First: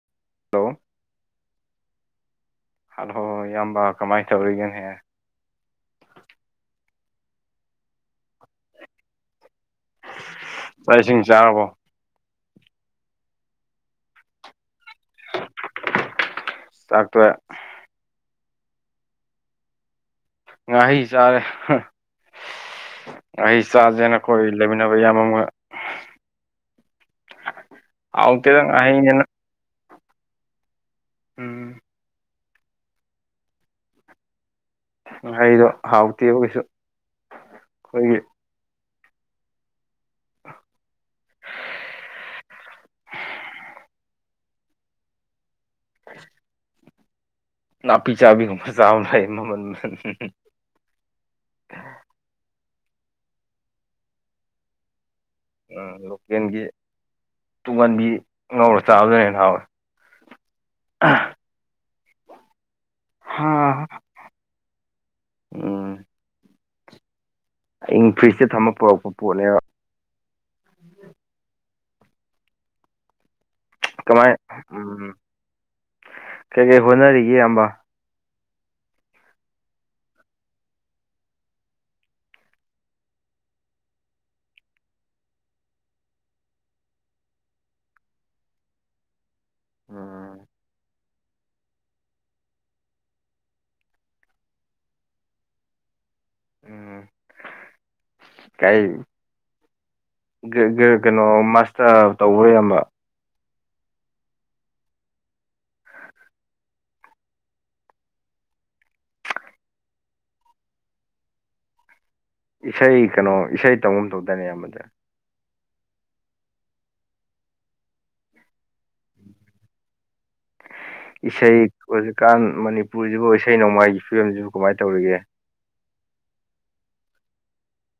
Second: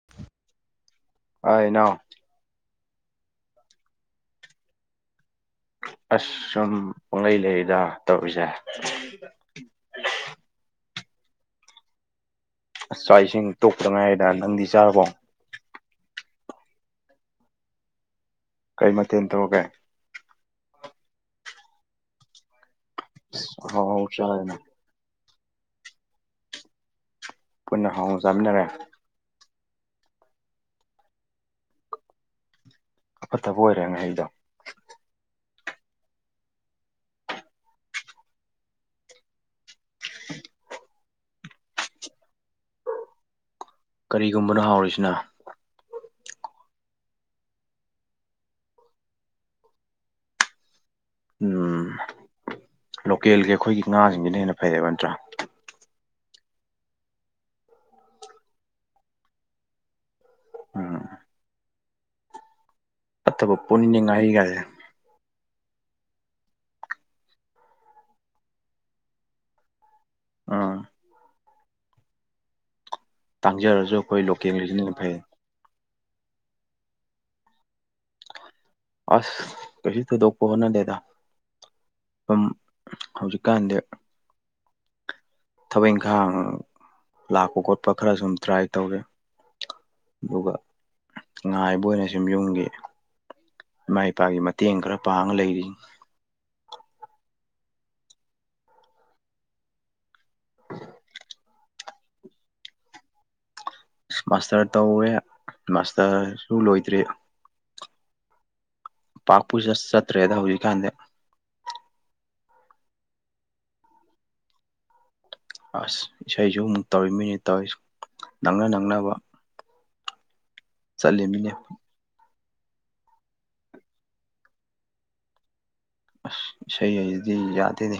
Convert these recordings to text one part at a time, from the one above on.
[inaudible] hello ꯑꯅꯣ hello ꯏꯌꯥꯝꯕ ꯀꯃꯥꯏꯅ ꯇꯧꯔꯤꯒꯦꯅꯦꯍ ꯑꯁ ꯁꯨꯝ ꯄꯪꯂꯩ ꯂꯩꯗ ꯇꯧꯔꯤꯁꯦ ꯆꯥꯛ ꯏꯁꯤꯡ ꯆꯥꯔꯕꯣ ꯆꯥꯛ ꯏꯁꯤꯡ ꯇꯣꯛꯇ ꯉꯥꯏꯔꯤꯗ ꯅꯪꯗꯤ ꯆꯥꯔꯕꯣ ꯆꯥꯛ ꯇꯣꯛꯌꯦ ꯀꯩ ꯃꯊꯦꯜ ꯇꯧꯔꯒꯦ ꯉꯍꯩ ꯆꯥꯔꯦ ꯉꯍꯩ ꯑꯁ ꯑꯍꯥꯎ ꯑꯍꯥꯎ ꯆꯥꯥꯁꯦꯅ ꯈꯣꯏ ꯆꯥꯔꯦꯅ ꯂꯩꯃꯤꯟꯅ ꯂꯩꯃꯤꯟꯅꯕ ꯢꯌꯥꯝꯕ ꯑꯃꯒꯥ ꯄꯨꯟꯅ ꯍꯥꯎꯅ ꯍꯥꯎꯇꯦꯗꯥ ꯆꯥꯃꯤꯟꯅꯔꯦ ꯉꯥꯍꯩꯅꯤꯅꯥ ꯎꯝ ꯑꯐꯠꯇꯕ ꯑꯣꯏꯔꯦ ꯉꯍꯩꯗꯣ ꯉꯍꯩꯗꯣ ꯍꯥꯎꯇꯦꯕ ꯀꯩꯁꯨ ꯑꯩꯈꯣꯏꯒꯤ [inaudible] ꯀꯔꯤꯒꯨꯝꯕꯅꯣ ꯍꯥꯎꯔꯤꯁꯤꯅ ꯅꯥꯄꯤ ꯆꯥꯕꯤꯒꯨꯝꯕ ꯆꯥ ꯐꯩ ꯃꯃꯟ ꯑꯝ ꯂꯣꯀꯦꯜꯒꯤ ꯑꯩꯈꯣꯏꯒꯤ ꯉꯥꯁꯤꯡꯁꯤꯅ ꯍꯦꯟꯅ ꯐꯩꯕ ꯅꯠꯇ꯭ꯔꯥ ꯎꯝ ꯂꯣꯀꯦꯜꯒꯤ ꯇꯨꯡꯉꯥꯟꯕꯤ ꯉꯧꯔ ꯆꯥꯕꯗꯅ ꯍꯦꯟꯅ ꯍꯥꯎꯋꯦ ꯎꯝ ꯑ [inaudible] ꯐꯠꯇꯕ ꯄꯣꯠꯅꯤꯅꯦ ꯉꯥꯍꯩꯒꯁꯦ ꯎꯝ ꯑꯍꯤꯡ ꯐ꯭ꯔꯤꯖꯇ ꯊꯝꯃꯒ ꯄꯨꯔꯛꯄ ꯄꯣꯠꯅꯦꯕ ꯑꯥ ꯇꯥꯡꯖꯔꯁꯨ ꯑꯩꯈꯣꯏ ꯀꯃꯥꯏ ꯂꯣꯀꯦꯜꯒꯤꯁꯤꯅ ꯍꯦꯟꯅ ꯐꯩ ꯀꯩ ꯀꯩ ꯍꯣꯠꯅꯔꯤꯒꯦ ꯢꯌꯥꯝꯕ ꯑꯁ ꯀꯩꯂꯨ ꯊꯣꯢꯗꯣꯛꯄ ꯍꯣꯠꯅꯗꯦꯗꯥ ꯁꯨꯝ ꯍꯧꯖꯤꯛꯀꯥꯟꯗꯤ ꯊꯕꯛ ꯏꯪꯈꯥꯡ ꯂꯥꯛꯄ ꯈꯣꯠꯄ ꯈꯔ ꯁꯨꯝ ꯇ꯭ꯔꯥꯏ ꯇꯧꯋꯦ ꯎꯝ ꯑꯗꯨꯒ ꯉꯥꯏꯕ ꯑꯣꯏꯅ ꯁꯨꯝ ꯌꯨꯝꯒꯤ ꯏꯃꯥ ꯏꯄꯥꯒꯤ ꯃꯇꯦꯡ ꯈꯔ ꯄꯥꯡꯉ ꯂꯩꯔꯤ ꯎꯝ ꯀꯥꯏ ꯀꯩꯅꯣ ꯃꯥꯁꯇꯔ ꯇꯧꯕꯔ ꯢꯌꯥꯝꯕ ꯃꯥꯁꯇꯔ ꯇꯧꯔꯦ ꯃꯥꯁꯇꯔꯁꯨ ꯂꯣꯏꯗ꯭ꯔꯤ ꯄꯥꯛꯄꯨ ꯆꯠ ꯆꯠꯇ꯭ꯔꯦꯗ ꯍꯧꯖꯤꯛꯀꯥꯟꯗꯤ ꯏꯁꯩ ꯀꯩꯅꯣ ꯏꯁꯩ ꯇꯧꯒꯨꯝ ꯇꯧꯗꯥꯢꯅꯦ ꯢꯌꯥꯝꯕꯁꯦ ꯑꯁ ꯏꯁꯩꯁꯨ ꯑꯃꯨꯛ ꯇꯧꯔꯤꯃꯤꯅꯦ ꯅꯪꯅ ꯅꯪꯅꯕ ꯆꯠꯂꯤꯃꯤꯅꯦ ꯏꯁꯩ ꯍꯧꯖꯤꯛꯀꯥꯟ ꯃꯅꯤꯄꯨꯔꯁꯤꯕꯨ ꯏꯁꯩ ꯅꯣꯡꯃꯥꯏꯒꯤ ꯐꯤꯕꯝꯁꯤꯕꯨ ꯀꯃꯥꯏꯅ ꯇꯧꯔꯤꯒꯦ ꯁꯗꯤ ꯌꯥꯗꯅꯦ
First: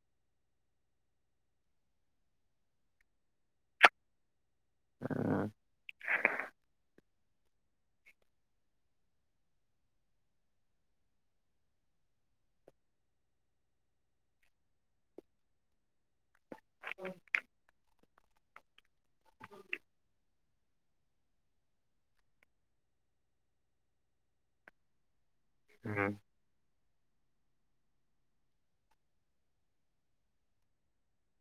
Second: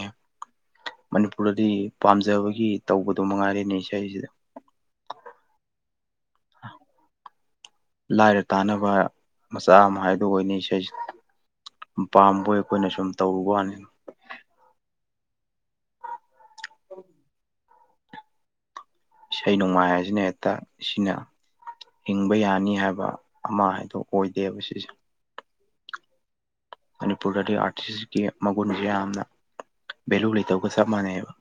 ꯃꯅꯤꯄꯨꯔꯗꯗꯤ ꯄꯥꯝꯖꯕꯒꯤ ꯇꯧꯕꯗꯣ ꯃꯉꯥꯏꯔꯦꯅꯦ ꯏꯁꯩꯁꯤꯗ ꯎꯝ ꯂꯥꯏꯔ ꯇꯥꯟꯅꯕ ꯃꯆꯥ ꯑꯃ ꯍꯥꯏꯗꯨ ꯑꯣꯏꯅꯤ ꯏꯁꯩ ꯄꯥꯝꯕꯣꯏ ꯑꯩꯈꯣꯏꯅ ꯁꯨꯝ ꯇꯧꯔꯨ ꯋꯥꯅꯤ ꯎꯝ ꯏꯁꯩ ꯅꯣꯡꯃꯥꯏ ꯍꯥꯏꯁꯤꯅ ꯍꯦꯛꯇ ꯁꯤꯅ ꯍꯤꯡꯕ ꯌꯥꯅꯤ ꯍꯥꯏꯕ ꯑꯃ ꯍꯥꯏꯗꯣ ꯑꯣꯏꯗꯦꯕ ꯁꯤꯁꯦ ꯎꯝ ꯃꯅꯤꯄꯨꯔꯗꯗꯤ ꯑꯥꯔꯇꯤꯁꯀꯤ ꯃꯒꯨꯟꯁꯦ ꯌꯥꯝꯅ ꯚꯦꯂꯨ ꯂꯩꯇꯕꯒ ꯆꯞ ꯃꯥꯟꯅꯩꯑꯦꯕ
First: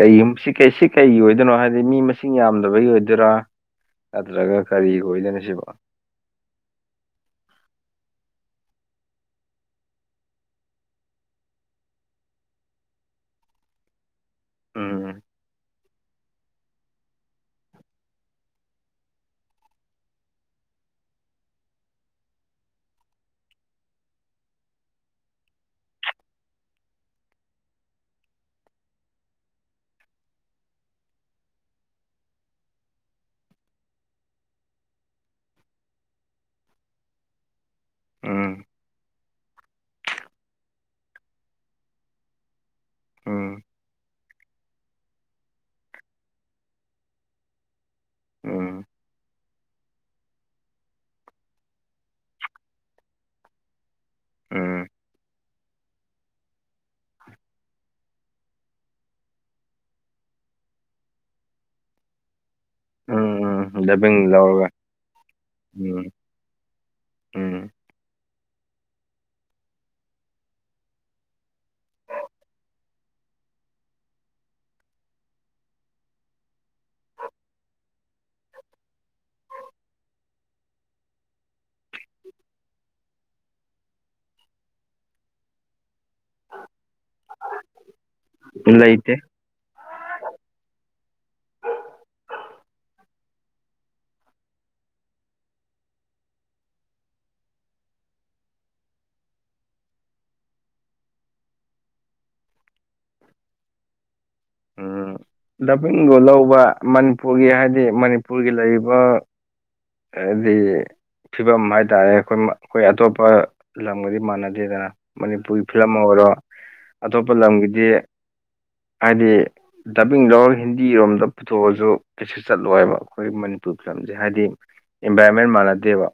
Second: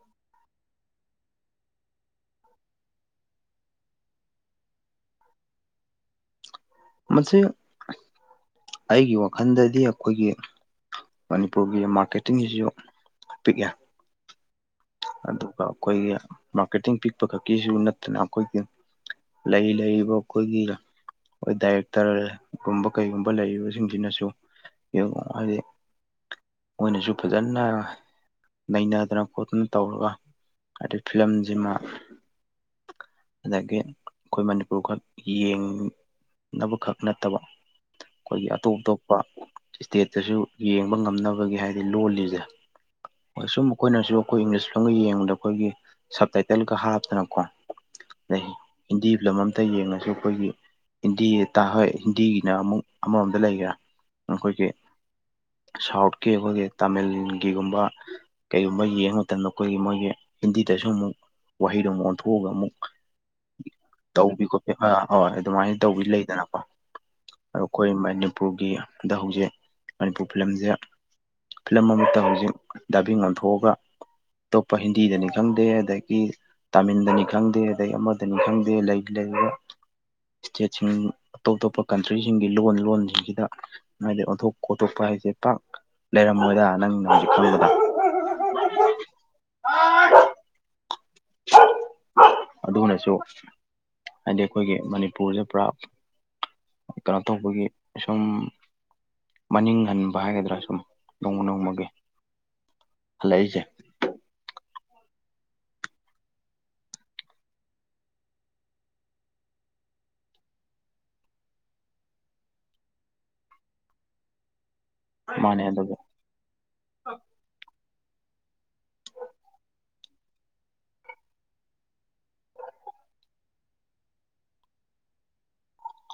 ꯀꯩ ꯁꯤ ꯁꯤ ꯀꯩꯒꯤ ꯑꯣꯏꯗꯣꯏꯅꯣ ꯍꯥꯏꯕꯗꯤ ꯃꯤ ꯃꯁꯤꯡ ꯌꯥꯝꯗꯕꯒꯤ ꯑꯣꯏꯗꯣꯏꯔꯥ ꯅꯠꯇ꯭ꯔꯒ ꯀꯔꯤ ꯑꯣꯏꯗꯅ ꯁꯤꯕꯣ ꯃꯁꯤ ꯑꯩꯒꯤ ꯋꯥꯈꯜꯗꯗꯤ ꯑꯩꯈꯣꯏꯒꯤ ꯃꯅꯤꯄꯨꯔꯒꯤ ꯃꯥꯔꯀꯦꯇꯤꯡꯁꯤꯁꯨ ꯄꯤꯛꯑꯦ ꯎꯝ ꯑꯗꯨꯒ ꯑꯩꯈꯣꯏꯒꯤ ꯃꯥꯔꯀꯦꯇꯤꯡ ꯄꯤꯛꯄ ꯈꯛꯀꯤꯁꯨ ꯅꯠꯇꯅ ꯑꯩꯈꯣꯏꯒꯤ ꯂꯩꯔꯤ ꯂꯩꯔꯤꯕ ꯑꯩꯈꯣꯏꯒꯤ ꯈꯣꯏ ꯗꯥꯏꯔꯦꯛꯇꯔꯒꯨꯝꯕ ꯀꯩꯒꯨꯝꯕ ꯂꯩꯔꯤꯕꯁꯤꯡꯁꯤꯅꯁꯨ ꯌꯕ ꯍꯥꯥꯢ [inaudible] ꯗꯤ ꯃꯣꯏꯅꯁꯨ ꯐꯖꯅ ꯅꯩꯅꯗꯅ ꯈꯣꯠꯇꯅ ꯇꯧꯔꯒ ꯍꯥꯏꯗꯤ ꯐꯤꯂꯝꯁꯤꯃ ꯑꯗꯒꯤ ꯑꯩꯈꯣꯏ ꯃꯅꯤꯄꯨꯔꯈꯛ ꯌꯦꯡꯅꯕꯈꯛ ꯅꯠꯇꯕ ꯑꯩꯈꯣꯏꯒꯤ ꯎꯝ ꯑꯇꯣꯞ ꯑꯇꯣꯞꯄ ꯏꯁꯇꯦꯠꯇꯁꯨ ꯌꯦꯡꯕ ꯉꯝꯅꯕꯒꯤ ꯍꯥꯏꯗꯤ ꯂꯣꯜꯂꯤꯁꯦ ꯍꯣꯏ ꯎꯝ ꯁꯨꯝ ꯑꯩꯈꯣꯏꯅꯁꯨ ꯑꯩꯈꯣꯏ ꯏꯪꯂꯤꯁ ꯐꯤꯂꯝꯒ ꯌꯦꯡꯕꯗ ꯑꯩꯈꯣꯏꯒꯤ ꯁꯕꯇꯥꯏꯇꯜꯒ ꯍꯥꯞꯇꯅꯀꯣ ꯂꯩ ꯎꯝ ꯍꯤꯟꯗꯤ ꯐꯤꯂꯝ ꯑꯃꯝꯇ ꯌꯦꯡꯉꯁꯨ ꯑꯩꯈꯣꯏꯒꯤ ꯍꯤꯟꯗꯤ ꯇꯥ ꯍꯣꯏ ꯍꯤꯟꯗꯤꯒꯤꯅ ꯑꯃꯨꯛ ꯑꯃꯔꯣꯝꯗ ꯂꯩꯈ꯭ꯔꯦ ꯑꯩꯈꯣꯏꯒꯤ ꯎꯝ ꯁꯥꯎꯠꯀꯤ ꯑꯩꯈꯣꯏꯒꯤ ꯇꯥꯃꯤꯜꯒꯤꯒꯨꯝꯕ ꯀꯩꯒꯨꯝꯕ ꯌꯦꯡꯕ ꯃꯇꯝꯗ ꯑꯩꯈꯣꯏꯒꯤ ꯃꯣꯏꯒꯤ ꯍꯤꯟꯗꯤꯗꯁꯨ ꯑꯃꯨꯛ ꯋꯥꯍꯩꯗꯣ ꯑꯃꯨꯛ ꯑꯣꯟꯊꯣꯛꯑꯒ ꯑꯃꯨꯛ ꯎꯝ ꯎꯝ ꯗꯕꯤꯡ ꯇꯧꯕꯤ ꯂꯧꯔꯒ ꯈꯣꯠꯄꯤ ꯑ ꯍꯣꯏ ꯑꯗꯨꯃꯥꯏꯅ ꯎꯝ ꯇꯧꯕꯤ ꯂꯩꯗꯅꯀꯣ ꯑ ꯎꯝ ꯑꯩꯈꯣꯏ ꯃꯅꯤꯄꯨꯔꯒꯤꯗ ꯍꯧꯖꯤꯛ ꯃꯅꯤꯄꯨꯔ ꯐꯤꯂꯝꯁꯦ ꯐꯤꯂꯝ ꯑꯃꯠꯇ ꯍꯧꯖꯤꯛ ꯗꯥꯕꯤ ꯑꯣꯟꯊꯣꯛꯑꯒ ꯑꯇꯣꯞꯄ ꯍꯤꯟꯗꯤꯗꯅꯤ ꯈꯪꯗꯦ ꯑꯗꯒꯤ ꯇꯥꯃꯤꯜꯗꯅꯤ ꯈꯪꯦ ꯈꯪꯗꯦ ꯑꯗꯩ ꯑꯃꯗꯅꯤ ꯈꯪꯗꯦ ꯂꯩ ꯂꯩ ꯏꯁꯇꯦꯠꯁꯤꯡ ꯑꯇꯣꯞ ꯑꯇꯣꯞꯄ ꯀꯟꯇ꯭ꯔꯤꯁꯤꯡꯒꯤ ꯂꯣꯟ ꯂꯣꯟꯁꯤꯡꯁꯤꯗ ꯍꯥꯏꯗꯤ ꯑꯣꯟꯊꯣꯛ ꯈꯣꯠꯇꯣꯛꯄ ꯍꯥꯏꯁꯦ ꯄꯥꯛ ꯂꯩꯔꯝꯃꯣꯏꯗ ꯅꯪ ꯍꯧꯖꯤꯛ ꯈꯕꯗ ꯏꯂꯥꯏꯇꯦ ꯑ ꯑ ꯑꯗꯨꯅꯁꯨ ꯍꯥꯏꯗꯤ ꯑꯩꯈꯣꯏꯒꯤ ꯃꯅꯤꯄꯨꯔꯁꯦ ꯄꯨꯔꯥ ꯀꯩꯅꯣ ꯇꯧꯕꯒꯤ ꯁꯨꯝ ꯃꯅꯤꯡ ꯍꯟꯕ ꯍꯥꯏꯒꯗ꯭ꯔꯥ ꯁꯨꯝ ꯅꯣꯡꯃ ꯅꯣꯡꯃꯒꯤ ꯍꯜꯂꯛꯏꯁꯦ ꯎ ꯗꯄꯡꯒ ꯂꯧꯕ ꯃꯅꯤꯄꯨꯔꯒꯤ ꯍꯥꯏꯗꯤ ꯃꯅꯤꯄꯨꯔꯒꯤ ꯂꯩꯔꯤꯕ ꯑꯗꯨꯗꯤ ꯐꯤꯕꯝ ꯍꯥꯏꯇꯥꯔꯦ ꯑꯩꯈꯣꯏ ꯑꯩꯈꯣꯏ ꯑꯇꯣꯞꯄ ꯂꯝꯒꯗꯤ ꯃꯥꯟꯅꯗꯦꯗꯅ ꯃꯥꯅꯦ ꯃꯅꯤꯄꯨꯔꯒꯤ ꯐꯤꯂꯝ ꯑꯗꯨꯒ ꯑꯃ ꯑꯣꯏꯔꯣ ꯑꯇꯣꯞꯄ ꯂꯝꯒꯤꯗꯤ ꯍꯥꯏꯗꯤ ꯗꯕꯤꯡ ꯂꯧꯔꯒ ꯍꯤꯟꯗꯤꯔꯣꯝꯗ ꯄꯨꯊꯣꯛꯑꯁꯨ ꯀꯩꯁꯨ ꯆꯠꯂꯣꯏꯕ ꯑꯩꯈꯣꯏꯒꯤ ꯃꯅꯤꯄꯨꯔ ꯐꯤꯂꯝꯗ ꯍꯥꯏꯗꯤ ꯏꯟꯚꯥꯏꯔꯣꯟꯃꯦꯟ ꯃꯥꯟꯅꯗꯦꯕ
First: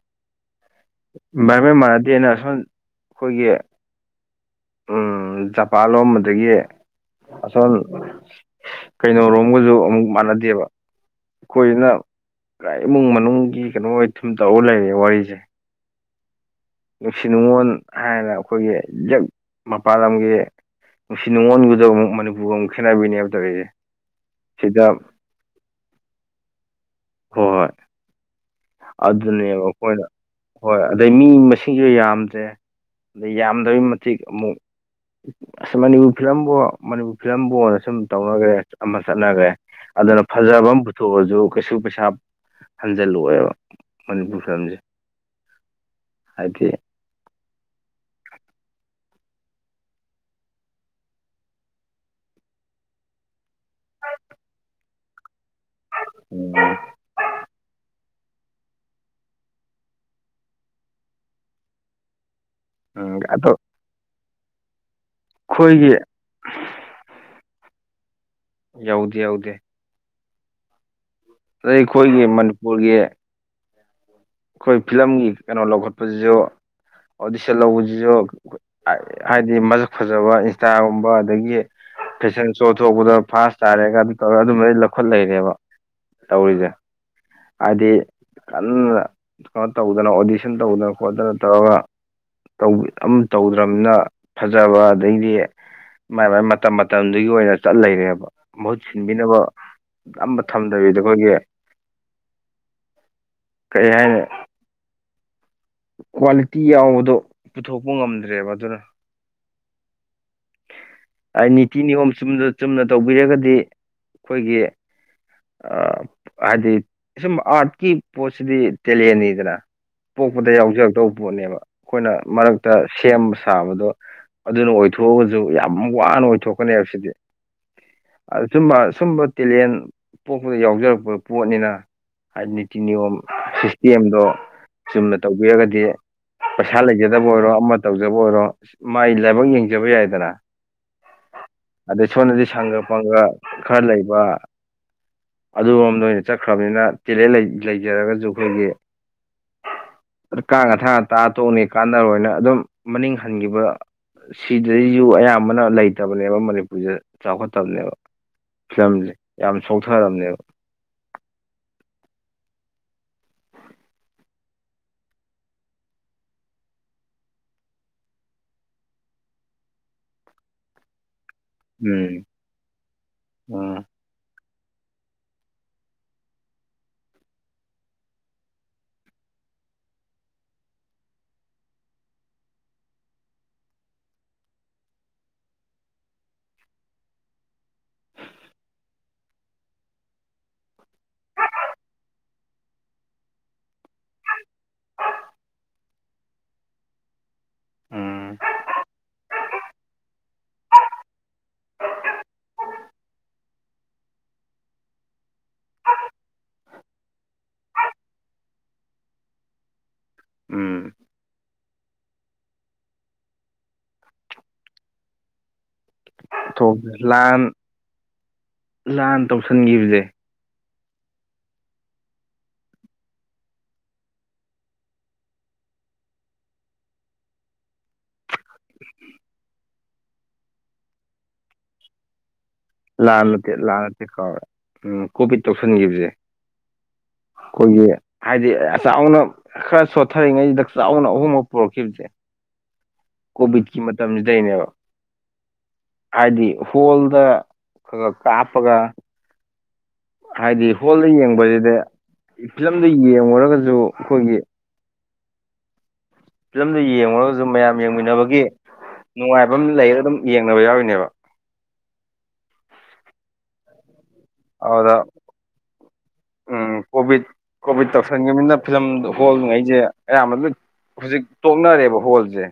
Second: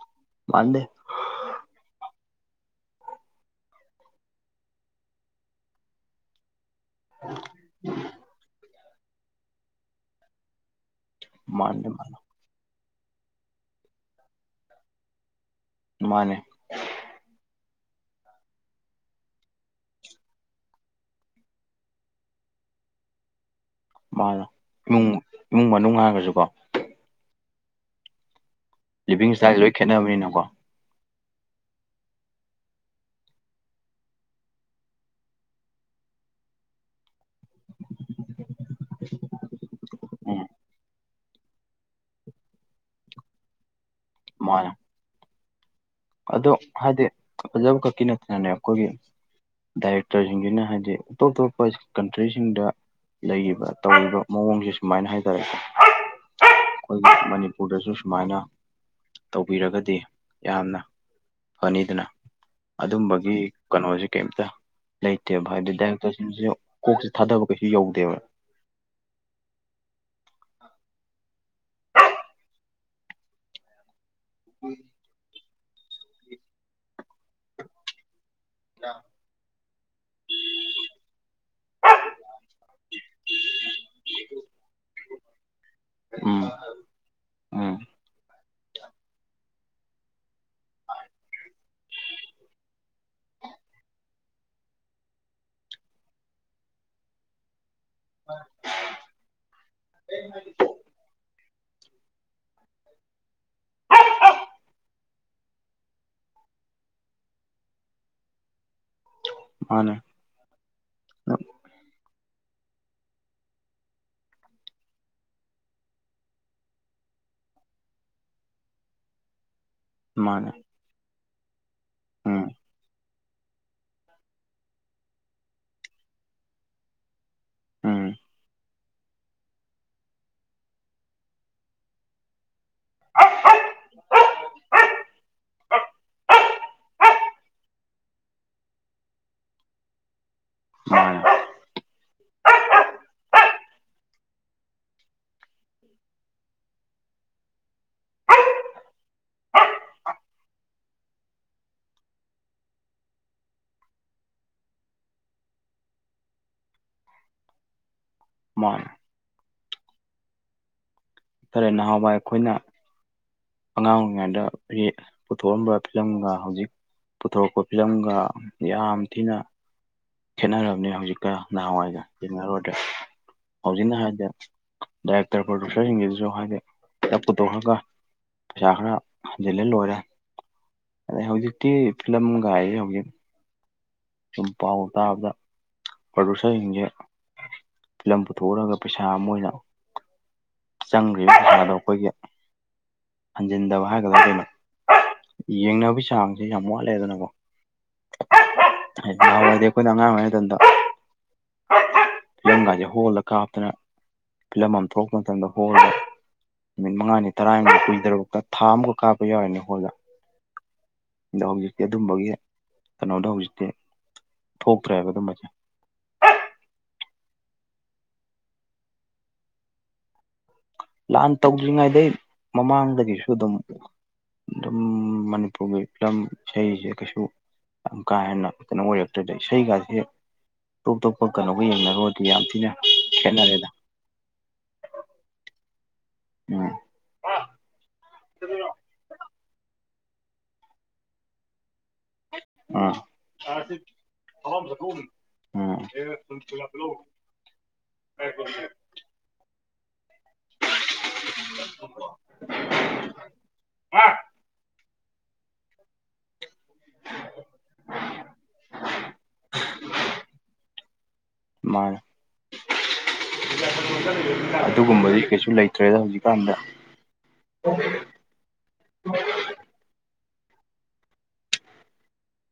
ꯃꯥꯟꯗꯦ ꯚꯥꯏꯕꯦꯜ ꯃꯥꯟꯅꯗꯦꯅ ꯑꯁꯣꯝ ꯑꯩꯈꯣꯏꯒꯤ ꯎꯝ ꯖꯄꯥꯟ ꯂꯣꯝꯕꯗꯒꯤ ꯎꯝ ꯀꯩꯅꯣꯔꯣꯝꯒꯁꯨ ꯑꯃꯨꯛ ꯃꯥꯟꯅꯗꯦꯕ ꯃꯥꯟꯗꯦ ꯑꯩꯈꯣꯏꯅ ꯄꯨꯔꯥ ꯏꯃꯨꯡ ꯃꯅꯨꯡꯒꯤ ꯀꯩꯅꯣ ꯑꯣꯏ ꯊꯨꯝ ꯇꯧꯔ ꯂꯩꯔꯦ ꯋꯥꯔꯤꯁꯦ ꯃꯥꯅꯦ ꯅꯨꯡꯁꯤ ꯅꯨꯡꯉꯣꯟ ꯍꯥꯏꯔꯅ ꯑꯩꯈꯣꯏꯒꯤꯛ ꯃꯄꯥꯟ ꯂꯝꯒꯤ ꯅꯨꯡꯁꯤ ꯅꯨꯡꯉꯣꯟꯒꯗꯕ ꯑꯃꯨꯛ ꯃꯅꯤꯄꯨꯔꯒ ꯑꯃꯨꯛ ꯈꯦꯠꯅꯕꯤꯅꯦ ꯍꯥꯏꯕ ꯇꯥꯔꯦꯁꯦ ꯃꯥꯅ ꯏꯃꯨꯡ ꯏꯃꯨꯡ ꯃꯅꯨꯡ ꯍꯥꯏꯔꯒꯁꯨꯀꯣ ꯍꯣꯏ ꯍꯣꯏ ꯂꯤꯕꯤꯡ ꯏꯁꯇꯥꯏꯜ ꯑꯗꯨꯅꯦꯕ ꯂꯣꯏ ꯑꯩꯈꯣꯏꯅ ꯈꯦꯠꯅꯕꯅꯤꯅꯀꯣ ꯍꯣꯏ ꯑꯗꯩ ꯃꯤ ꯃꯁꯤꯡꯁꯨ ꯌꯥꯝꯗ꯭ꯔꯦ ꯑꯗꯩ ꯌꯥꯝꯗꯕꯒꯤ ꯃꯇꯤꯛ ꯑꯃꯨꯛ ꯑꯁ ꯃꯅꯤꯕꯨ ꯐꯤꯔꯂꯝꯝꯕꯣ ꯃꯅꯤꯄꯨꯔ ꯐꯤꯂꯝꯕꯨ ꯑꯣꯏꯅ ꯁꯨꯝ ꯇꯧꯅꯈ꯭ꯔꯦ ꯑꯃ ꯆꯠꯅꯈ꯭ꯔꯦ ꯑꯗꯨꯅ ꯎꯝ ꯐꯖꯕ ꯑꯃ ꯁꯣꯑꯁꯨ ꯀꯩꯁꯨ ꯄꯩꯁꯥ ꯍꯟꯖꯜꯂꯛꯦꯕ ꯃꯅꯤꯄꯨꯔ ꯃꯥꯅꯦ ꯐꯤꯂꯝꯁꯦ ꯑꯗꯣ ꯍꯥꯏꯗꯤ ꯐꯖꯕ ꯈꯛꯀꯤ ꯅꯠꯇꯅꯅꯦ ꯑꯩꯈꯣꯏꯒꯤ ꯗꯥꯏꯔꯦꯛꯇꯔꯁꯤꯡꯁꯤꯅ ꯍꯥꯏꯗꯤ ꯑꯇꯣꯞ ꯑꯇꯣꯞꯄ ꯀꯟꯇ꯭ꯔꯤꯁꯤꯡꯗ ꯂꯩꯔꯤꯕ ꯇꯧꯔꯤꯕ ꯃꯑꯣꯡꯁꯦ ꯁꯨꯃꯥꯏꯅ ꯍꯥꯏꯇꯥꯔꯦꯀꯣ ꯎꯝ ꯑꯩ ꯃꯅꯤꯄꯨꯔꯗꯁꯨ ꯁꯨꯃꯥꯏꯅ ꯇꯧꯕꯤꯔꯒꯗꯤ ꯌꯥꯝꯅ ꯐꯅꯤꯗꯅ ꯑꯗꯨꯝꯕꯒꯤ ꯑꯗꯣ ꯀꯩꯅꯣꯁꯦ ꯀꯩꯝꯇ ꯂꯩꯇꯦꯕ ꯍꯥꯏꯕꯗꯤ ꯑꯩꯈꯣꯏꯒꯤ ꯗꯥꯏꯔꯛꯇꯔ ꯅ ꯀꯣꯛꯁꯦ ꯊꯥꯗꯕ ꯀꯩꯁꯨ ꯌꯧꯗꯦꯕ ꯌꯎꯗ ꯌꯎꯗꯦ ꯑꯩꯈꯣꯏꯒꯤ ꯃꯅꯤꯄꯨꯔꯒꯤ ꯑꯩꯈꯣꯏ ꯐꯤꯂꯝꯒꯤ ꯀꯩꯅꯣ ꯂꯧꯈꯠꯄꯁꯤꯁꯨ ꯑꯣꯗꯤꯁꯟ ꯂꯧꯕꯁꯤꯁꯨ ꯍꯥꯏꯗꯤ ꯃꯁꯛ ꯐꯖꯕ ꯏꯟꯁꯇꯥꯒꯨꯝꯕ ꯑꯗꯒꯤ ꯐꯦꯁꯟ ꯁꯣ ꯊꯣꯛꯄꯗ ꯐꯥꯥꯁ ꯇꯥꯔꯦꯒ ꯑꯗꯨꯝ ꯇꯧꯔꯒ ꯑꯗꯨꯃ ꯂꯧꯈꯠ ꯂꯩꯔꯦꯕ ꯎꯝ ꯇꯧꯔꯤꯁꯦ ꯎꯝ ꯍꯥꯏꯗꯤ ꯀꯟꯅ ꯀꯩꯅꯣ ꯇꯧꯗꯅ ꯑꯣꯗꯤꯁꯟ ꯟ ꯇꯧꯗꯅ ꯈꯣꯠꯇꯅ ꯇꯧꯔꯒꯧꯕ ꯇꯧꯗ꯭ꯔꯕꯅ ꯐꯖꯕ ꯑꯗꯩꯗꯤ ꯃꯥꯏ ꯃꯥꯏ ꯃꯇꯝ ꯃꯇꯝꯗꯨꯒꯤ ꯑꯣꯏꯅ ꯆꯠ ꯂꯩꯔꯦꯕ ꯃꯍꯨꯠ ꯁꯤꯟꯕꯤꯅꯕ ꯑꯃꯝꯕ ꯊꯝꯗꯕꯤꯗ ꯑꯩꯈꯣꯏꯒꯤ ꯀꯩ ꯍꯥꯏꯅ ꯀ꯭ꯋꯥꯂꯤꯇꯤ ꯌꯥꯎꯕꯗꯣ ꯄꯨꯊꯣꯛꯄ ꯉꯝꯗ꯭ꯔꯦꯕ ꯑꯗꯨꯅ ꯃꯥꯅꯦ ꯅꯤꯇꯤ ꯅꯤꯌꯣꯝ ꯆꯨꯝ ꯆꯨꯝꯅ ꯇꯧꯕꯤꯔꯒꯗꯤ ꯑꯩꯈꯣꯏꯒꯤ ꯍꯥꯏꯗꯤ ꯁꯨꯝ ꯑꯥꯔꯠꯀꯤ ꯄꯣꯠꯁꯤꯗꯤ ꯇꯦꯂꯦꯟꯅꯤꯗꯅ ꯃꯥꯅꯦ ꯄꯣꯛꯄꯗ ꯌꯥꯎꯖꯔꯛꯇꯧꯕ ꯄꯣꯠꯅꯦꯕ ꯑꯩꯈꯣꯏꯅ ꯎꯝ ꯃꯔꯛꯇ ꯁꯦꯝꯕ ꯁꯥꯕꯗꯣ ꯑꯗꯨꯅ ꯑꯣꯏꯊꯣꯛꯑꯒꯁꯨ ꯌꯥꯝ ꯋꯥꯅ ꯑꯣꯏꯊꯣꯛꯀꯅꯤ ꯍꯥꯏꯕꯁꯤꯗꯤ ꯎꯝ ꯑ ꯁꯨꯝꯃ ꯁꯕ ꯇ ꯂꯟ ꯄꯣꯛꯄꯗ ꯌꯥꯎꯖꯔꯛꯄ ꯄꯣꯠꯅꯤꯅ ꯍꯥꯏꯗꯤ ꯅꯤꯇꯤ ꯅꯤꯌꯣꯝ ꯁꯤꯁꯇꯦꯝꯗꯣ ꯆꯨꯝꯅ ꯇꯧꯕꯤꯔꯒꯗꯤ ꯄꯩꯁꯥ ꯂꯩꯖꯗꯕ ꯑꯣꯏꯔꯣ ꯑꯃ ꯇꯧꯖꯕ ꯑꯣꯏꯔꯣ ꯃꯥꯏ ꯂꯥꯏꯕꯛ ꯌꯦꯡꯖꯕ ꯌꯥꯏꯗꯅ [unintelligible] ꯑꯗꯩ ꯁꯣꯝꯗꯗꯤ ꯁꯪꯒ ꯄꯪꯒ ꯈꯔ ꯂꯩꯕ ꯑꯗꯨꯔꯣꯝꯗ ꯑꯣꯏꯅ ꯆꯠꯈ꯭ꯔꯕꯅꯤꯅ ꯇꯦꯂꯦꯟ ꯂꯩꯖꯔꯒꯁꯨ ꯑꯩꯈꯣꯏꯒꯤ ꯀꯥꯡ ꯑ ꯊꯥꯡ ꯇꯥ ꯇꯣꯡꯉ ꯀꯥꯟꯅꯔꯣꯏꯅ ꯑꯗꯨꯝ ꯃꯅꯤꯡ ꯍꯟꯈꯤꯕ ꯁꯤꯗꯩꯁꯨ ꯑꯌꯥꯝꯕꯅ ꯂꯩꯇꯕꯅꯦꯕ ꯃꯅꯤꯄꯨꯔꯔꯤꯗ ꯆꯥꯎꯈꯠꯇꯕꯅꯦꯕ ꯃꯥꯅꯦ ꯐꯤꯂꯝꯁꯦ ꯌꯥꯝ ꯁꯣꯛꯊꯔꯝꯅꯦꯕ ꯇꯔꯦꯠ ꯅꯍꯥꯎꯕꯏ ꯑꯩꯈꯣꯏꯅ ꯑꯉꯥꯡ ꯑꯣꯏꯔꯤꯉꯩꯗ ꯑꯩ ꯄꯨꯊꯣꯛꯑꯝꯕ ꯐꯤꯂꯝꯒ ꯍꯧꯖꯤꯛ ꯄꯨꯊꯣꯔꯛꯄ ꯐꯤꯂꯝꯒ ꯌꯥꯝ ꯊꯤꯅ ꯈꯦꯠꯅꯔꯕꯅꯤ ꯍꯧꯖꯤꯛꯀ ꯅꯍꯥꯟꯋꯥꯏꯒ ꯎꯝ ꯆꯦꯡꯅꯔꯨꯔꯗ꯭ꯔ ꯎꯝ ꯍꯧꯖꯤꯛꯅ ꯍꯥꯏꯗ ꯗꯥꯏꯔꯦꯛꯇꯔ ꯄ꯭ꯔꯣꯗ꯭ꯌꯨꯁꯔꯁꯤꯡꯒꯤꯁꯤꯁꯨ ꯍꯥꯏꯗꯤ ꯄꯨꯊꯣꯛꯑꯒ ꯄꯩꯁꯥ ꯈꯔ ꯍꯟꯖꯤꯜꯂꯦ ꯂꯣꯏꯔꯦ ꯑꯗꯩ ꯍꯧꯖꯤꯛꯇꯤ ꯐꯤꯂꯝꯒꯔꯤ ꯍꯧꯖꯤꯛ ꯁꯨꯝ ꯄꯥꯎ ꯇꯥꯕꯗ ꯄ꯭ꯔꯣꯗꯨꯁꯔꯁꯤꯡꯁꯦ ꯐꯤꯂꯝ ꯄꯨꯊꯣꯛꯀꯗꯕ ꯄꯩꯁꯥ ꯑꯃ ꯑꯣꯏꯅ ꯆꯪꯒꯔꯤꯕ ꯄꯩꯁꯥ ꯑꯗꯣ ꯑꯩꯈꯣꯏꯒꯤ ꯍꯟꯖꯤꯟꯗꯕ ꯍꯥꯏꯒꯗ꯭ꯔꯥ ꯀꯩꯅꯣ ꯌꯦꯡꯅꯕꯒꯤ ꯆꯥꯡꯁꯦ ꯌꯥꯝ ꯋꯥꯠꯂꯦꯗꯅꯀꯣ ꯎꯝ ꯑꯉꯥꯡ ꯑꯣꯏꯔꯁꯅꯨ ꯃꯇꯝꯗ ꯌꯪꯒꯥꯦ ꯍꯣꯜꯂ ꯀꯥ [unintelligible] ꯑꯗꯨꯅ ꯐꯤꯂꯝ ꯑꯃ ꯊꯣꯛꯛꯄ ꯃꯇꯝꯗ ꯍꯣꯜꯗ ꯅꯨꯃꯤꯠ ꯃꯉꯥꯅꯤ ꯇꯔꯥꯅꯤꯗ ꯀꯨꯏ ꯊꯥ ꯑꯃꯒ ꯀꯥꯞꯄ ꯌꯥꯎꯔꯤꯅꯦ ꯍꯣꯜꯗ ꯎꯝ ꯑꯗꯣ ꯍꯧꯖꯤꯛꯇꯤ ꯑꯗꯨꯝꯕꯒꯤ ꯀꯩꯅꯣꯗꯣ ꯍꯧꯖꯤꯛꯇꯤ ꯊꯣꯛꯇ꯭ꯔꯦꯕ ꯑꯗꯨꯝꯕꯁꯦ ꯊꯣꯛꯦ ꯂꯥꯟ ꯂꯥꯟ ꯇꯧꯁꯟꯈꯤꯕꯁꯦ ꯂꯍꯥꯟ ꯇꯧꯗ꯭ꯔꯤꯉꯩꯗꯩ ꯃꯃꯥꯡꯗꯒꯤꯁꯨ ꯑꯗꯨꯝ ꯑꯗꯨꯝ ꯃꯅꯤꯄꯨꯔꯒꯤ ꯐꯤꯂꯝ ꯏꯁꯩꯁꯦ ꯀꯩꯁꯨ ꯌꯥꯝ ꯀꯥ ꯍꯦꯟꯅ ꯀꯩꯅꯣ ꯑꯣꯏꯔꯛꯇꯣꯏꯗ ꯏꯁꯩꯒꯥꯁꯦ ꯇꯣꯞ ꯇꯣꯞꯄ ꯀꯣꯒ ꯌꯦꯡꯅꯔꯨꯔ ꯑꯗꯨ ꯌꯥꯝ ꯊꯤꯅ ꯂꯥꯟ ꯅꯠꯇꯦ ꯈꯦꯠꯅꯔꯦꯗ ꯂꯥꯟ ꯅꯠꯇꯦ ꯀꯥꯎꯔꯦ ꯎꯝ ꯀꯣꯚꯤꯠ ꯇꯧꯁꯟꯈꯤꯕꯁꯦ ꯎꯝ ꯑꯩꯈꯣꯏꯒꯤ ꯍꯥꯏꯗꯤ [unintelligible] ꯈꯔ ꯁꯣꯠꯊꯔꯤꯉꯩꯁꯤꯗ ꯆꯥꯎꯅ ꯑꯍꯣꯡꯕ ꯄꯨꯔꯛꯈꯤꯕꯁꯦ ꯎꯝ ꯀꯣꯚꯤꯠꯀꯤ ꯃꯇꯝꯁꯤꯗꯩꯅꯦꯕ ꯎꯝ ꯍꯥꯏꯗꯤ ꯍꯣꯜꯗ ꯀꯥꯞꯄꯒ ꯍꯥꯏꯗꯤ ꯍꯣꯜꯗ ꯌꯦꯡꯕꯁꯤꯗꯤ ꯐꯤꯂꯝꯗꯨ ꯌꯦꯡꯉꯨꯔꯒꯁꯨ ꯑꯩꯈꯣꯏꯒꯤ ꯐꯤꯂꯝꯗꯨ ꯌꯦꯡꯂꯉꯨꯔꯒꯁꯨ ꯃꯌꯥꯝ ꯌꯦꯡꯃꯤꯟꯅꯕꯒꯤ ꯅꯨꯡꯉꯥꯏꯕ ꯑꯃ ꯂꯩꯔꯒ ꯑꯗꯨꯝ ꯌꯦꯡꯅꯕ ꯌꯥꯎꯔꯤꯅꯦꯕ ꯃꯅꯤ ꯑꯗꯨꯗ ꯑꯗꯨꯒꯨꯝꯕꯗꯤ ꯀꯩꯁꯨ ꯂꯩꯇ꯭ꯔꯦꯗ ꯍꯧꯖꯤꯛꯀꯥꯟꯗ ꯎꯝ ꯀꯣꯚꯤꯠ ꯀꯣꯚꯤꯠ ꯇꯧꯁꯟꯒꯤꯝꯅꯤꯅ ꯐꯤꯂꯝ ꯍꯣꯜꯉꯩꯁꯦ ꯑꯌꯥꯝꯕ ꯂꯣꯏ ꯍꯧꯖꯤꯛ ꯇꯣꯛꯅꯔꯦꯕ ꯍꯣꯜꯁꯦ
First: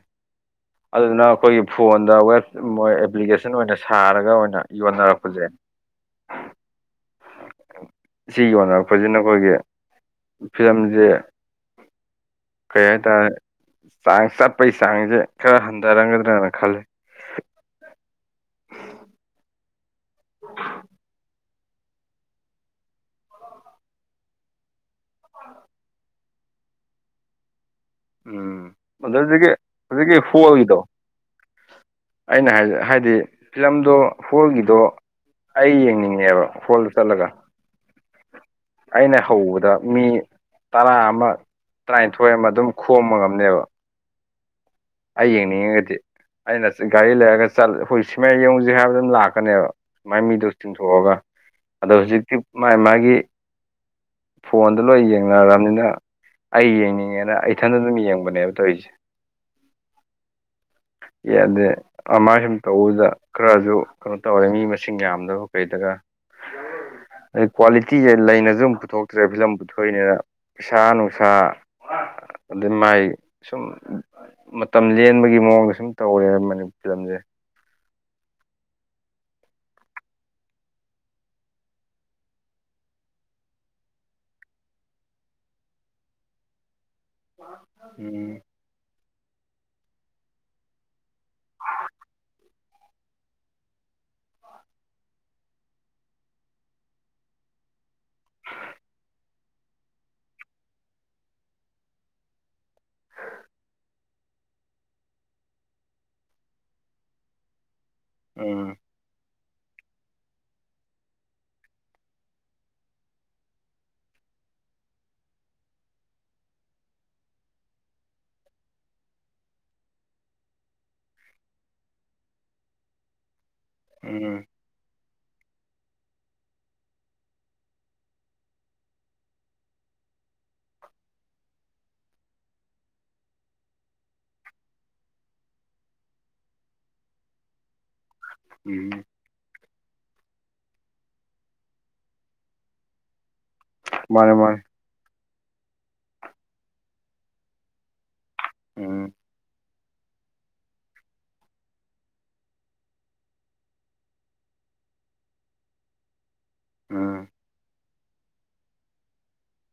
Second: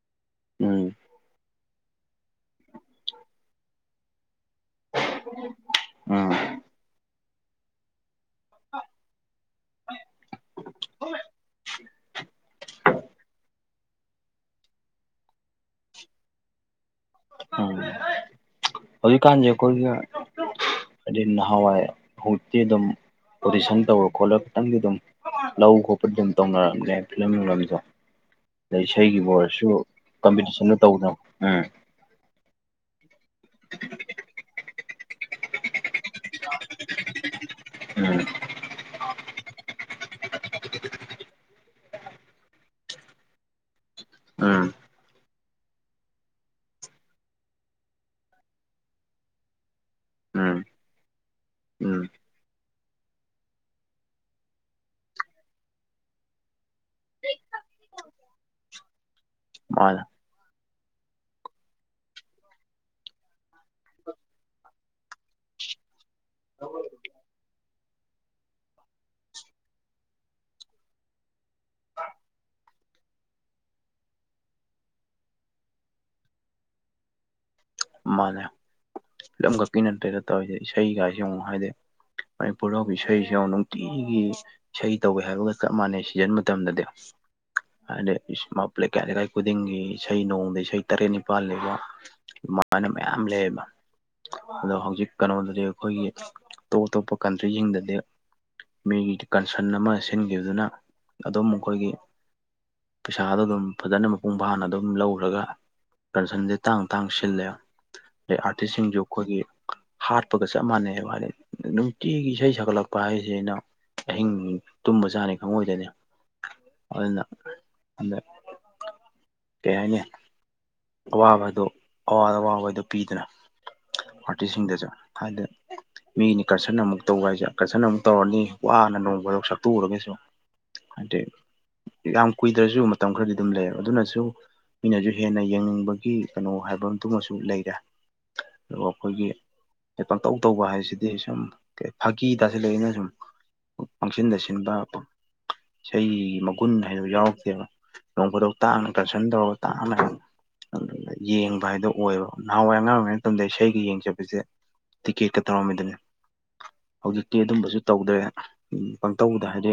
ꯎꯝ ꯑꯗꯨꯅ ꯑꯩꯈꯣꯏꯒꯤ ꯐꯣꯟꯗ ꯋꯦꯕ ꯃ ꯑꯦꯄ꯭ꯂꯤꯀꯦꯁꯟ ꯑꯣꯏꯅ ꯁꯥꯔꯒ ꯑꯣꯏꯅ ꯌꯣꯟꯅꯔꯛꯄꯁꯦ ꯎꯝ ꯁꯤ ꯌꯣꯟꯅꯔꯛꯄꯁꯤꯅ ꯑꯩꯈꯣꯏꯒꯤ ꯐꯤꯂꯝꯁꯦ ꯀꯩ ꯍꯥꯏꯇꯥꯔꯦ ꯆꯥꯡ ꯆꯠꯄꯩ ꯆꯥꯡꯁꯦ ꯈꯔ ꯍꯟꯊꯔꯝꯒꯗ꯭ꯔꯅ ꯈꯜꯂꯦ ꯎꯝ ꯍꯧꯖꯤꯛ ꯀꯥꯟꯖꯦꯑꯈꯣꯏꯅ ꯍꯥꯏꯗꯤ ꯅꯍꯥꯟꯋꯥꯏ ꯍꯧꯖꯤꯛꯇꯤ ꯑꯗꯨꯝ ꯑꯣꯗꯤꯁꯟ ꯇꯧꯔ ꯈꯣꯠꯂ ꯈꯤꯇꯪꯗꯤ ꯑꯗꯨꯝ ꯂꯧ ꯈꯣꯠꯄ ꯑꯗꯨꯝ ꯇꯧꯅꯔꯛꯝꯃꯦꯦ ꯐꯤꯂꯝꯁꯨ ꯎꯝ ꯑꯗꯩ ꯑꯗꯨꯗꯒꯤ ꯏꯁꯩꯒꯤꯕꯨ ꯍꯧꯖꯤꯛꯀꯤ ꯑꯣꯏꯔꯁꯨ ꯍꯧꯖꯤꯛꯀꯤ ꯀꯝꯄꯤꯇꯤꯁꯟꯗꯨ ꯍꯣꯜꯒꯤꯗꯣ ꯇꯧꯗ ꯎꯝ ꯑꯩꯅ ꯍꯥꯏꯗꯤ ꯍꯥꯏꯗꯤ ꯐꯤꯂꯝꯗꯣ ꯍꯣꯜꯒꯤꯗꯣ ꯑꯩ ꯌꯦꯡꯅꯤꯡꯉꯦꯕ ꯍꯣꯜ ꯆꯠꯂꯒ [unintelligible] ꯑꯩꯅ ꯍꯧꯕꯗ ꯃꯤ ꯇꯔꯥ ꯑꯃ ꯇꯔꯥꯅꯤꯊꯣꯏ ꯑꯃ ꯑꯗꯨꯝ ꯈꯣꯝꯕ ꯉꯝꯅꯦꯕ ꯎꯝ ꯑꯩ ꯌꯦꯡꯅꯤꯡꯉꯒꯗꯤ ꯑꯩꯅ ꯒꯥꯔꯤ ꯂꯩꯔꯒ ꯆꯠꯂ ꯍꯣꯏ ꯁꯤꯃꯥ ꯌꯦꯡꯉꯨꯁꯤ ꯍꯥꯏꯕꯗ ꯑꯗꯨꯝ ꯂꯥꯛꯀꯅꯦꯕ ꯑꯗꯨꯃꯥꯏꯅ ꯃꯤꯗꯣ ꯎꯝ ꯆꯤꯡꯊꯣꯛꯑꯒ ꯑꯗꯣ ꯎꯝ ꯍꯧꯖꯤꯛꯇꯤ ꯃꯥꯒꯤ ꯃꯥꯒꯤ ꯐꯣꯟꯗ ꯂꯣꯏ ꯌꯦꯡꯅꯔꯕꯅꯤꯅ ꯑꯩ ꯌꯦꯡꯅꯤꯡꯉꯦꯅ ꯏꯊꯟꯗ ꯑꯗꯨꯝ ꯌꯦꯡꯕꯅꯦꯕ ꯇꯧꯔꯤꯁꯦ ꯍꯣꯏ [unintelligible] ꯌꯗꯦ ꯑꯃꯥꯏ ꯁꯨꯝ ꯇꯧꯕꯗ ꯈꯔꯁꯨ ꯀꯩꯅꯣ ꯇꯧꯔꯦ ꯃꯤ ꯃꯁꯤꯡ ꯌꯥꯝꯗꯕ ꯀꯩꯗꯒ [unintelligible] ꯑꯗꯩ ꯀ꯭ꯋꯥꯂꯤꯇꯤꯁꯦ ꯂꯩꯅꯁꯨ ꯑꯃꯨꯛ ꯄꯨꯊꯣꯛꯇ꯭ꯔꯦ ꯐꯤꯂꯝ ꯄꯨꯊꯣꯛꯏꯅꯦꯗ ꯄꯩꯁꯥ ꯅꯨꯡꯁꯥ ꯑꯗꯩ ꯃꯥꯏ ꯁꯨꯝ ꯃꯇꯝ ꯂꯦꯟꯕꯒꯤ ꯃꯑꯣꯡꯗ ꯁꯨꯝ ꯇꯧꯔꯦ ꯃꯅꯤꯄꯨꯔ ꯐꯤꯂꯝꯁꯦ ꯃꯥꯅꯦ ꯐꯤꯂꯝ ꯈꯛꯀꯤ ꯅꯠꯇꯦꯗ ꯇꯧꯔꯤꯁꯦ ꯏꯁꯩꯒꯥꯁꯤ ꯌꯦꯡꯉꯨ ꯍꯥꯏꯗꯤ ꯃꯅꯤꯄꯨꯔꯗ ꯏꯁꯩꯁꯤꯌꯦꯡꯉꯨ ꯅꯨꯡꯇꯤꯒꯤ ꯏꯁꯩ ꯇꯧꯋꯦ ꯍꯥꯏꯕꯒ ꯆꯞ ꯃꯥꯟꯅꯩ ꯁꯤꯖꯟ ꯃꯇꯝꯗꯗꯤ ꯍꯥꯏꯗꯤ ꯎꯝ [unintelligible] ꯂꯩꯀꯥꯏ ꯈꯨꯗꯤꯡꯒꯤ ꯏꯁꯩ ꯅꯣꯡꯗ ꯏꯁꯩ ꯇꯔꯦꯠ ꯅꯤꯄꯥꯜꯅꯤꯕꯣ ꯃꯥꯅꯤ ꯃꯌꯥꯝ ꯂꯩꯌꯦꯕ ꯑꯗꯣ ꯍꯧꯖꯤꯛ ꯀꯩꯅꯣꯗꯗꯤ ꯑꯩꯈꯣꯏꯒꯤ ꯑꯇꯣꯞ ꯑꯇꯣꯞꯄ ꯀꯟꯇ꯭ꯔꯤꯁꯤꯡꯗꯗꯤ ꯃꯤꯒꯤ ꯀꯟꯁꯟ ꯑꯃ ꯁꯤꯟꯈꯤꯕꯗꯨꯅ ꯑꯗꯨꯝ ꯃꯈꯣꯏꯒꯤ ꯄꯩꯁꯥꯗꯣ ꯑꯗꯨꯝ ꯐꯖꯅ ꯃꯄꯨꯡ ꯐꯥꯅ ꯑꯗꯨꯝ ꯂꯧꯔꯒ ꯀꯟꯁꯟꯁꯦ ꯇꯥꯡ ꯇꯥꯡ ꯁꯤꯜꯂꯦ ꯑꯗꯩ ꯎꯝ ꯑꯥꯔꯇꯤꯁꯁꯤꯡꯁꯨ ꯑꯩꯈꯣꯏꯒꯤ ꯍꯥꯠꯄꯒ ꯆꯞ ꯃꯥꯟꯅꯩꯌꯦ ꯋꯥꯅꯤ ꯅꯨꯡꯇꯤꯒꯤ ꯏꯁꯩ ꯁꯛꯀꯠꯂꯛꯄ ꯍꯥꯏꯁꯦ ꯏꯅꯥꯎ ꯑꯍꯤꯡ ꯇꯨꯝꯕꯆꯥꯅꯤ ꯈꯪꯉꯣꯏꯗ꯭ꯔꯤꯅꯤ ꯑꯗꯨꯅ ꯑꯗ [unintelligible] ꯀꯩ ꯍꯥꯏꯅꯤ ꯑꯋꯥꯕꯗꯣ ꯑꯋꯥꯗ ꯑꯋꯥ ꯃꯣꯏꯗꯣ ꯄꯤꯗꯅ ꯎꯝ ꯑꯥꯔꯇꯤꯁꯁꯤꯡꯗꯁꯨ ꯍꯥꯏꯗꯤ ꯃꯤꯒꯤ ꯀꯟꯁꯟ ꯑꯃꯨꯛ ꯇꯧꯕ ꯍꯥꯏꯁꯦ ꯀꯟꯁꯟ ꯑꯃꯨꯛ ꯇꯧꯔꯅꯤ ꯋꯥꯅ ꯅꯣꯡꯃꯗꯣ ꯁꯛꯇꯨꯣꯛꯎꯔꯒꯁꯨ ꯍꯥꯏꯗꯤ ꯌꯥꯝ ꯀꯨꯏꯗ꯭ꯔꯁꯨ ꯃꯇꯝ ꯈꯔꯗꯤ ꯑꯗꯨꯝ ꯂꯩꯌꯦꯕ ꯑꯗꯨꯅꯁꯨ ꯃꯤꯅꯁꯨ ꯍꯦꯟꯅ ꯌꯦꯡꯅꯤꯡꯕꯒꯤ ꯀꯩꯅꯣ ꯍꯥꯏꯕ ꯑꯗꯨꯃꯁꯨ ꯨ ꯂꯩꯔꯦ ꯑꯗꯨꯒ ꯎꯝ ꯑꯩꯈꯣꯏꯒꯤ ꯄꯪꯇꯧ ꯇꯧꯕ ꯍꯥꯏꯁꯤꯗꯤ ꯁꯨꯝ ꯀꯩ ꯐꯥꯒꯤ ꯇꯥꯁꯤꯜꯂꯛꯏꯅ ꯁꯨꯝ ꯃꯥꯅꯦ ꯄꯪꯁꯤꯟꯗ ꯃꯥꯅꯦ ꯁꯤꯟꯕ ꯏꯁꯩ ꯃꯒꯨꯟ ꯍꯥꯏꯗꯣ ꯌꯥꯎꯔꯛꯇꯦꯕ ꯅꯣꯡꯐꯥꯗꯣꯛ ꯇꯥꯡꯅ ꯎꯝ ꯀꯟꯁꯔꯟ ꯇꯧꯔꯒ ꯇꯥꯡꯅ ꯑꯗꯨ ꯌꯦꯡꯕ ꯍꯥꯏꯗꯣ ꯑꯣꯏꯕ ꯅꯍꯥꯟꯋꯥꯏ ꯑꯉꯥꯡ ꯑꯣꯏꯔꯤꯉꯩ ꯃꯇꯝꯗ ꯏꯁꯩꯒ ꯌꯦꯡꯖꯕꯁꯦ ꯇꯤꯛꯀꯦꯠꯀ ꯇꯧꯔꯝꯃꯤꯗꯨꯅꯤ ꯎꯝ ꯍꯧꯖꯤꯛꯇꯤ ꯑꯗꯨꯝꯕꯁꯨ ꯇꯧꯗ꯭ꯔꯦ ꯄꯪꯇꯧꯗ ꯍꯥꯏꯗꯤ